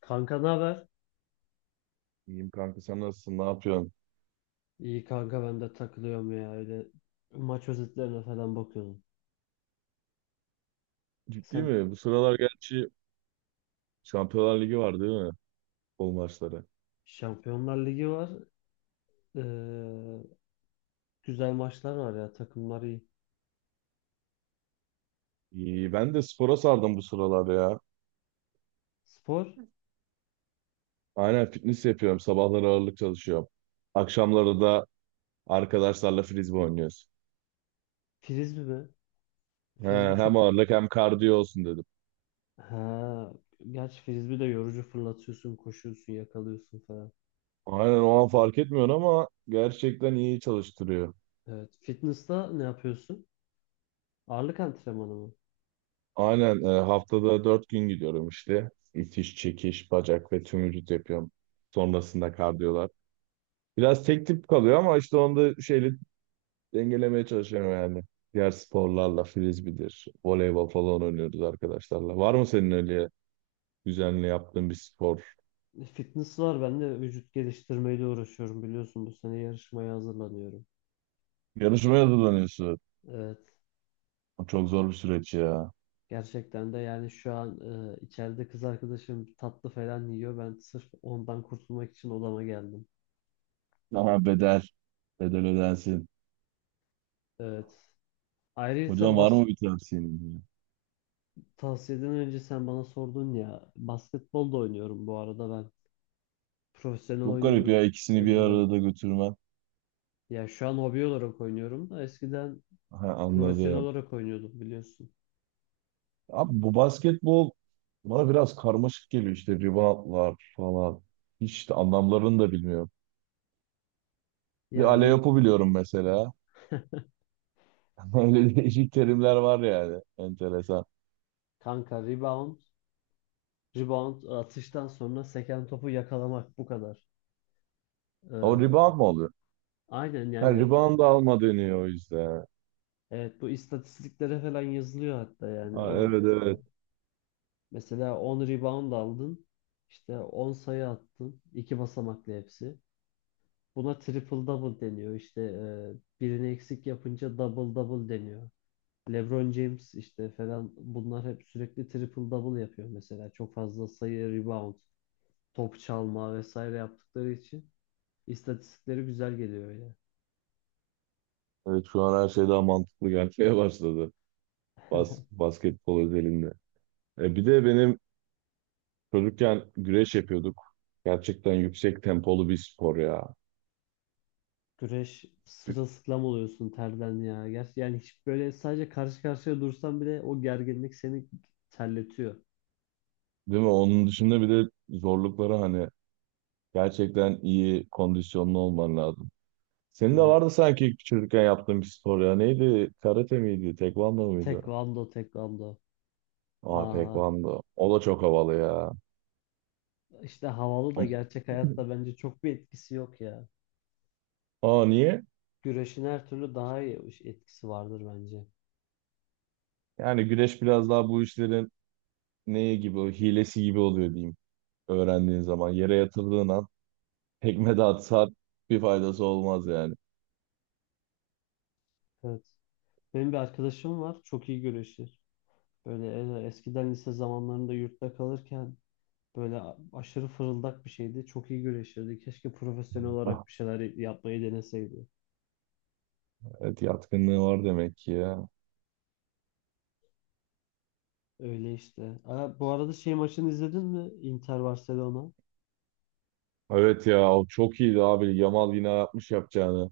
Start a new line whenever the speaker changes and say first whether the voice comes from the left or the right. left: Kanka ne haber?
right: İyiyim kanka sen nasılsın? Ne yapıyorsun?
left: İyi kanka ben de takılıyorum ya öyle maç özetlerine falan bakıyordum.
right: Ciddi
left: Sen
right: mi? Bu sıralar gerçi Şampiyonlar Ligi var değil mi? Futbol maçları.
left: Şampiyonlar Ligi var. Ee, Güzel maçlar var ya takımlar iyi.
right: İyi. Ben de spora sardım bu sıralar ya.
left: Spor
right: Aynen fitness yapıyorum. Sabahları ağırlık çalışıyorum. Akşamları da arkadaşlarla frisbee oynuyoruz.
left: frisbee mi?
right: He,
left: Frisbee
right: hem
left: çok
right: ağırlık hem kardiyo olsun dedim.
left: ha gerçi frisbee de yorucu fırlatıyorsun, koşuyorsun, yakalıyorsun falan.
right: Aynen o an fark etmiyorsun ama gerçekten iyi çalıştırıyor.
left: Evet. Fitness'ta ne yapıyorsun? Ağırlık antrenmanı mı?
right: Aynen haftada 4 gün gidiyorum işte. İtiş, çekiş, bacak ve tüm vücut yapıyorum. Sonrasında kardiyolar. Biraz tek tip kalıyor ama işte onda şeyle dengelemeye çalışıyorum yani. Diğer sporlarla frisbee'dir, voleybol falan oynuyoruz arkadaşlarla. Var mı senin öyle düzenli yaptığın bir spor?
left: Fitness var. Ben de vücut geliştirmeyle uğraşıyorum biliyorsun. Bu sene yarışmaya hazırlanıyorum.
right: Yarışmaya hazırlanıyorsun.
left: Evet.
right: O çok zor bir süreç ya.
left: Gerçekten de yani şu an içeride kız arkadaşım tatlı falan yiyor. Ben sırf ondan kurtulmak için odama geldim.
right: Ama bedel, bedel ödensin.
left: Evet. Ayrıca
right: Hocam var mı bir tavsiyen ya?
left: tavsiyeden önce sen bana sordun ya basketbol da oynuyorum bu arada ben. Profesyonel
right: Çok garip
left: oynuyordum
right: ya ikisini bir
left: önceden.
right: arada götürmen.
left: Ya şu an hobi olarak oynuyorum da eskiden
right: Ha,
left: profesyonel
right: anladım.
left: olarak oynuyordum biliyorsun.
right: Abi bu basketbol bana biraz karmaşık geliyor işte reboundlar falan. Hiç de anlamlarını da bilmiyorum. Bir
left: Ya
right: Ale
left: rib-
right: biliyorum mesela. Öyle değişik terimler var yani. Enteresan.
left: Kanka rebound atıştan sonra seken topu yakalamak bu kadar.
right: O
left: Ee,
right: rebound mı oluyor?
left: aynen
right: Ha,
left: yani.
right: rebound alma deniyor o yüzden.
left: Evet bu istatistiklere falan yazılıyor hatta yani
right: Ha,
left: o
right: evet, evet.
left: mesela 10 rebound aldın işte 10 sayı attın iki basamaklı hepsi. Buna triple double deniyor işte birini eksik yapınca double double deniyor. LeBron James işte falan bunlar hep sürekli triple double yapıyor mesela çok fazla sayı rebound top çalma vesaire yaptıkları için istatistikleri güzel geliyor.
right: Evet, şu an her şey daha mantıklı gelmeye başladı. Basketbol özelinde. Bir de benim çocukken güreş yapıyorduk. Gerçekten yüksek tempolu bir spor ya.
left: Güreş sırılsıklam oluyorsun terden ya. Gerçi yani hiç böyle sadece karşı karşıya dursan bile o gerginlik seni terletiyor.
right: Değil mi? Onun dışında bir de zorlukları, hani gerçekten iyi kondisyonlu olman lazım. Senin de
left: Evet.
right: vardı sanki çocukken yaptığın bir spor ya. Neydi? Karate miydi? Tekvando muydu?
left: Tekvando, tekvando.
right: Aa,
left: Aa,
right: tekvando. O da çok havalı ya.
left: işte havalı da
right: Ama-
left: gerçek hayatta bence çok bir etkisi yok ya.
right: Aa, niye?
left: Güreşin her türlü daha iyi etkisi vardır bence.
right: Yani güreş biraz daha bu işlerin neye gibi, hilesi gibi oluyor diyeyim. Öğrendiğin zaman yere yatırdığın an tekme de atsa bir faydası olmaz yani.
left: Evet. Benim bir arkadaşım var. Çok iyi güreşir. Böyle eskiden lise zamanlarında yurtta kalırken böyle aşırı fırıldak bir şeydi. Çok iyi güreşirdi. Keşke profesyonel
right: Ah,
left: olarak bir şeyler yapmayı deneseydi.
right: evet, yatkınlığı var demek ki ya.
left: Öyle işte. Bu arada şey maçını izledin mi? Inter Barcelona.
right: Evet ya, o çok iyiydi abi. Yamal yine yapmış yapacağını.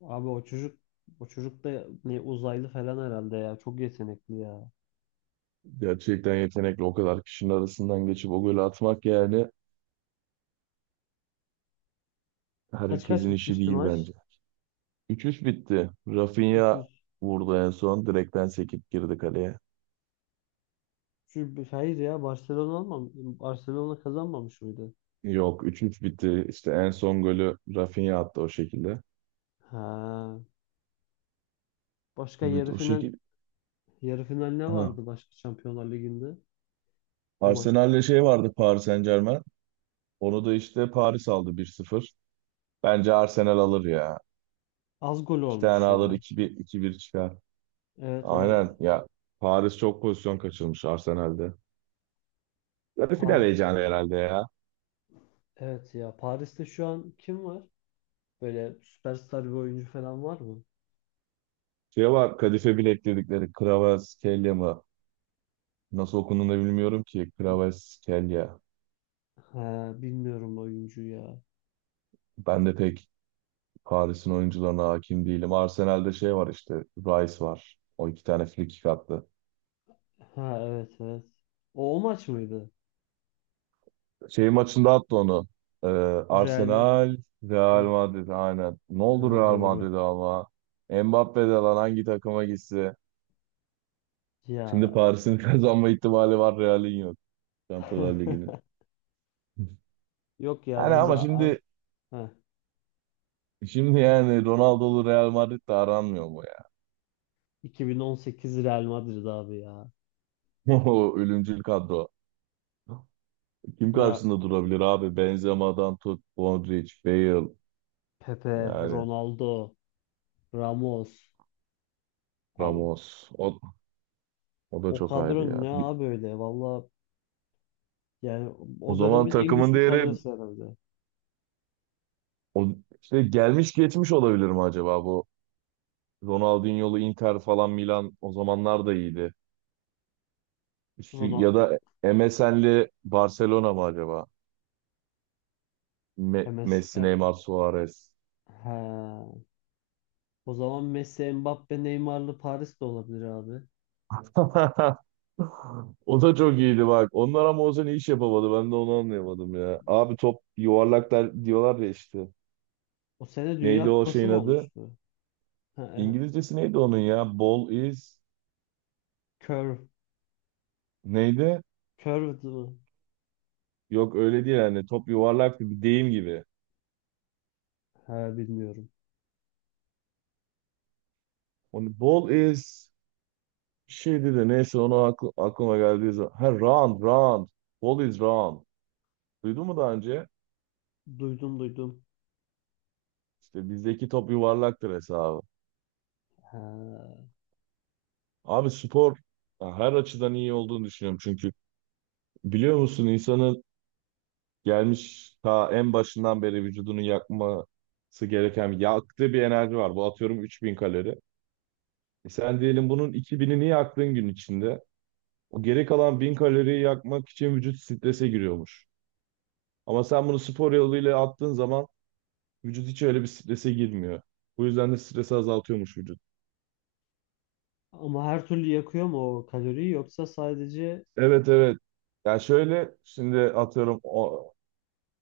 left: Abi o çocuk da ne uzaylı falan herhalde ya. Çok yetenekli ya.
right: Gerçekten yetenekli, o kadar kişinin arasından geçip o golü atmak yani
left: Kaç kaç
right: herkesin işi
left: bitmişti
right: değil
left: maç?
right: bence. 3-3 bitti. Rafinha
left: 300.
right: vurdu en son. Direkten sekip girdi kaleye.
left: Hayır ya Barcelona almam. Barcelona kazanmamış mıydı?
right: Yok, 3-3 bitti. İşte en son golü Rafinha attı o şekilde.
left: Ha. Başka
right: Evet,
left: yarı
right: o
left: final
right: şekil.
left: yarı final ne
right: Ha.
left: vardı başka Şampiyonlar Ligi'nde? O maçta.
right: Arsenal'le şey vardı, Paris Saint-Germain. Onu da işte Paris aldı, 1-0. Bence Arsenal alır ya.
left: Az gol
right: İki tane
left: olmuş
right: alır,
left: ya.
right: 2-1 2-1 çıkar.
left: Evet evet.
right: Aynen ya. Paris çok pozisyon kaçırmış Arsenal'de. Yarı final
left: Paris.
right: heyecanı herhalde ya.
left: Evet ya. Paris'te şu an kim var? Böyle süperstar bir oyuncu falan var mı?
right: Şey var, Kadife Bilek dedikleri, Kvaratskhelia mı? Nasıl okunduğunu da bilmiyorum ki. Kvaratskhelia.
left: Ha, bilmiyorum oyuncu ya.
right: Ben de pek Paris'in oyuncularına hakim değilim. Arsenal'de şey var işte. Rice var. O iki tane frikik attı.
left: Ha evet evet. O maç mıydı?
right: Şey maçında attı onu. Ee,
left: Real Ma-
right: Arsenal, Real Madrid aynen. Ne oldu
left: Ha
right: Real
left: doğru.
right: Madrid'e ama? Mbappe de lan, hangi takıma gitse. Şimdi
left: Ya.
right: Paris'in kazanma ihtimali var. Real'in yok. Şampiyonlar Ligi'nin.
left: Yok ya
right: Yani
left: bence
right: ama şimdi
left: Ha,
right: şimdi yani Ronaldo'lu Real Madrid'de aranmıyor mu ya?
left: 2018 Real Madrid abi ya.
right: O ölümcül kadro. Kim
left: Ya
right: karşısında durabilir abi? Benzema'dan tut, Modric, Bale
left: Pepe,
right: yani.
left: Ronaldo, Ramos. Abi,
right: Ramos. O da
left: o
right: çok ayrı
left: kadro
right: ya.
left: ne
right: Bir-
left: abi öyle? Valla yani
right: O
left: o
right: zaman
left: dönemin en
right: takımın
left: güçlü
right: değeri
left: kadrosu herhalde.
right: o, işte gelmiş geçmiş olabilir mi acaba bu? Ronaldinho'lu Inter falan Milan o zamanlar da iyiydi. Üstü,
left: Ronaldo,
right: ya da MSN'li Barcelona mı acaba? Me-
left: MS,
right: Messi, Neymar, Suarez.
left: ha. O zaman Messi, Mbappe, Neymar'lı Paris de olabilir abi.
right: O da çok iyiydi bak. Onlar ama o sene iş yapamadı. Ben de onu anlayamadım ya. Abi top yuvarlak der, diyorlar ya işte.
left: O sene
right: Neydi
left: Dünya
right: o
left: Kupası
right: şeyin
left: mı
right: adı?
left: olmuştu? Ha, e,
right: İngilizcesi neydi onun ya? Ball is
left: Curve.
right: neydi?
left: Curved mı?
right: Yok, öyle değil yani. Top yuvarlaktı, bir deyim gibi.
left: Ha, bilmiyorum.
right: Onu ball is bir şeydi de neyse, onu aklıma geldiği zaman. Ha, round round. Ball is round. Duydun mu daha önce?
left: Duydum duydum.
right: İşte bizdeki top yuvarlaktır hesabı.
left: Ha,
right: Abi, spor ya her açıdan iyi olduğunu düşünüyorum, çünkü biliyor musun, insanın gelmiş ta en başından beri vücudunun yakması gereken, yaktığı bir enerji var. Bu atıyorum 3000 kalori. E sen diyelim bunun 2000'ini yaktığın gün içinde. O geri kalan 1000 kaloriyi yakmak için vücut strese giriyormuş. Ama sen bunu spor yoluyla attığın zaman vücut hiç öyle bir strese girmiyor. Bu yüzden de stresi azaltıyormuş vücut.
left: ama her türlü yakıyor mu o kaloriyi yoksa sadece.
right: Evet, evet. Ya şöyle, şimdi atıyorum o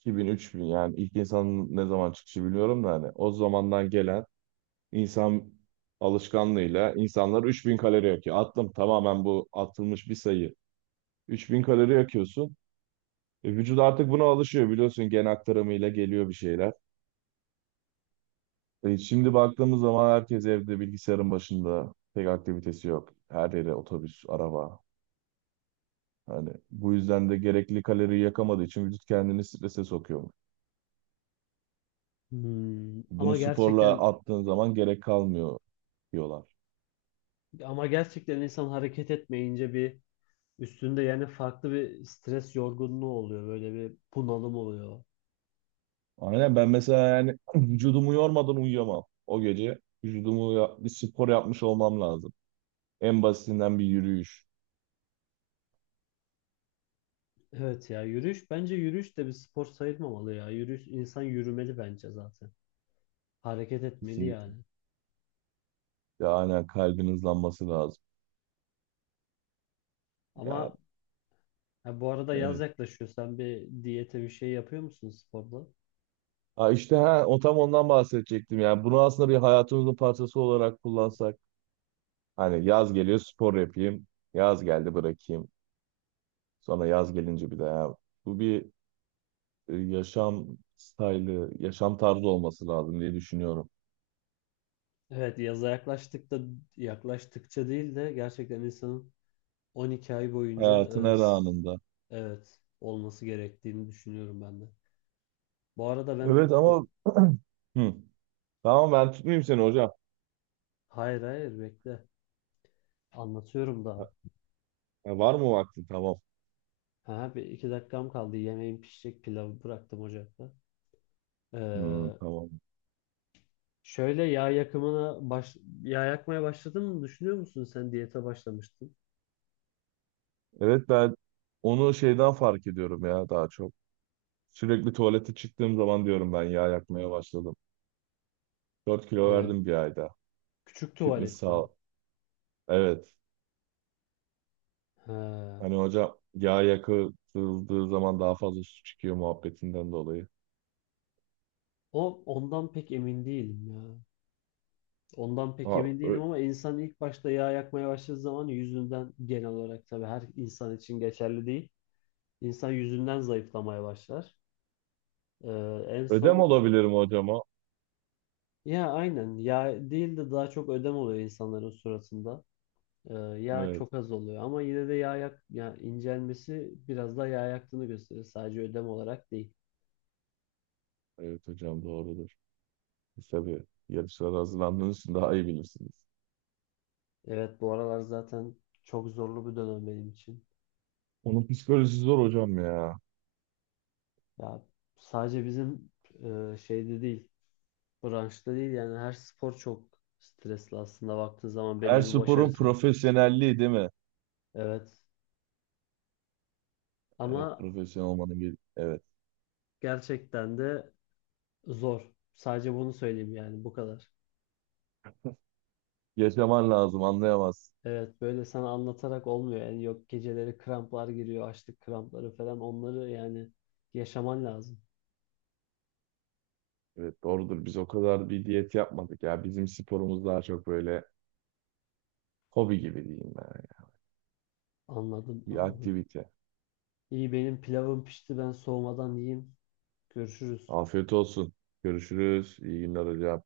right: 2000 3000, yani ilk insanın ne zaman çıkışı biliyorum da hani o zamandan gelen insan alışkanlığıyla insanlar 3000 kalori yakıyor. Attım, tamamen bu atılmış bir sayı. 3000 kalori yakıyorsun. Vücut artık buna alışıyor, biliyorsun, gen aktarımıyla geliyor bir şeyler. Şimdi baktığımız zaman herkes evde bilgisayarın başında. Pek aktivitesi yok. Her yere otobüs, araba. Hani bu yüzden de gerekli kaloriyi yakamadığı için vücut kendini strese sokuyor. Bunu
left: Ama
right: sporla
left: gerçekten
right: attığın zaman gerek kalmıyor diyorlar.
left: ama gerçekten insan hareket etmeyince bir üstünde yani farklı bir stres yorgunluğu oluyor. Böyle bir bunalım oluyor.
right: Aynen ben mesela yani vücudumu yormadan uyuyamam. O gece vücudumu bir spor yapmış olmam lazım. En basitinden bir yürüyüş
left: Evet ya yürüyüş bence yürüyüş de bir spor sayılmamalı ya. Yürüyüş insan yürümeli bence zaten. Hareket etmeli
right: kesinlikle.
left: yani.
right: Ya aynen, kalbin hızlanması lazım. Ya,
left: Ama. Ha, bu arada yaz
right: evet.
left: yaklaşıyor. Sen bir diyete bir şey yapıyor musun sporda?
right: Ha, işte o tam ondan bahsedecektim. Yani bunu aslında bir hayatımızın parçası olarak kullansak. Hani yaz geliyor spor yapayım. Yaz geldi bırakayım. Sonra yaz gelince bir daha ya. Bu bir yaşam stili, yaşam tarzı olması lazım diye düşünüyorum.
left: Evet, yaza yaklaştık da yaklaştıkça değil de gerçekten insanın 12 ay boyunca
right: Hayatın her anında.
left: evet olması gerektiğini düşünüyorum ben de. Bu arada ben
right: Evet ama hı, tamam, ben tutmayayım seni hocam.
left: hayır hayır bekle anlatıyorum daha.
right: Ya, var mı vaktin? Tamam.
left: Ha, bir iki dakikam kaldı. Yemeğim pişecek pilavı bıraktım ocakta.
right: Hı,
left: Ee,
right: tamam.
left: Şöyle yağ yakımına yağ yakmaya başladın mı düşünüyor musun? Sen diyete başlamıştın.
right: Evet, ben onu şeyden fark ediyorum ya, daha çok. Sürekli tuvalete çıktığım zaman diyorum ben yağ yakmaya başladım. 4 kilo
left: Ee,
right: verdim bir ayda.
left: Küçük
right: Fitness
left: tuvalet mi?
right: sağ Evet.
left: He.
right: Hani hocam yağ yakıldığı zaman daha fazla su çıkıyor muhabbetinden dolayı.
left: Ondan pek emin değilim ya. Ondan pek
right: Ha,
left: emin
right: ö-
left: değilim ama insan ilk başta yağ yakmaya başladığı zaman yüzünden genel olarak tabii her insan için geçerli değil. İnsan yüzünden zayıflamaya başlar. Ee, En
right: ödem
left: son
right: olabilirim hocama.
left: ya aynen yağ değil de daha çok ödem oluyor insanların suratında. Yağ
right: Evet.
left: çok az oluyor ama yine de yağ yak ya incelmesi biraz daha yağ yaktığını gösterir. Sadece ödem olarak değil.
right: Evet hocam, doğrudur. Siz tabii yarışlara hazırlandığınız için daha iyi bilirsiniz.
left: Evet bu aralar zaten çok zorlu bir dönem benim için.
right: Onun psikolojisi zor hocam ya.
left: Ya sadece bizim şeyde değil, branşta değil yani her spor çok stresli aslında baktığın zaman belli
right: Her
left: bir
right: sporun
left: başarısı.
right: profesyonelliği değil mi?
left: Evet.
right: Evet,
left: Ama
right: profesyonel olmanın. Evet.
left: gerçekten de zor. Sadece bunu söyleyeyim yani bu kadar.
right: Yaşaman lazım, anlayamaz.
left: Evet böyle sana anlatarak olmuyor. Yani yok geceleri kramplar giriyor, açlık krampları falan onları yani yaşaman lazım.
right: Evet, doğrudur. Biz o kadar bir diyet yapmadık ya. Bizim sporumuz daha çok böyle hobi gibi diyeyim.
left: Anladım,
right: Bir
left: anladım.
right: aktivite.
left: İyi benim pilavım pişti ben soğumadan yiyeyim. Görüşürüz.
right: Afiyet olsun. Görüşürüz. İyi günler hocam.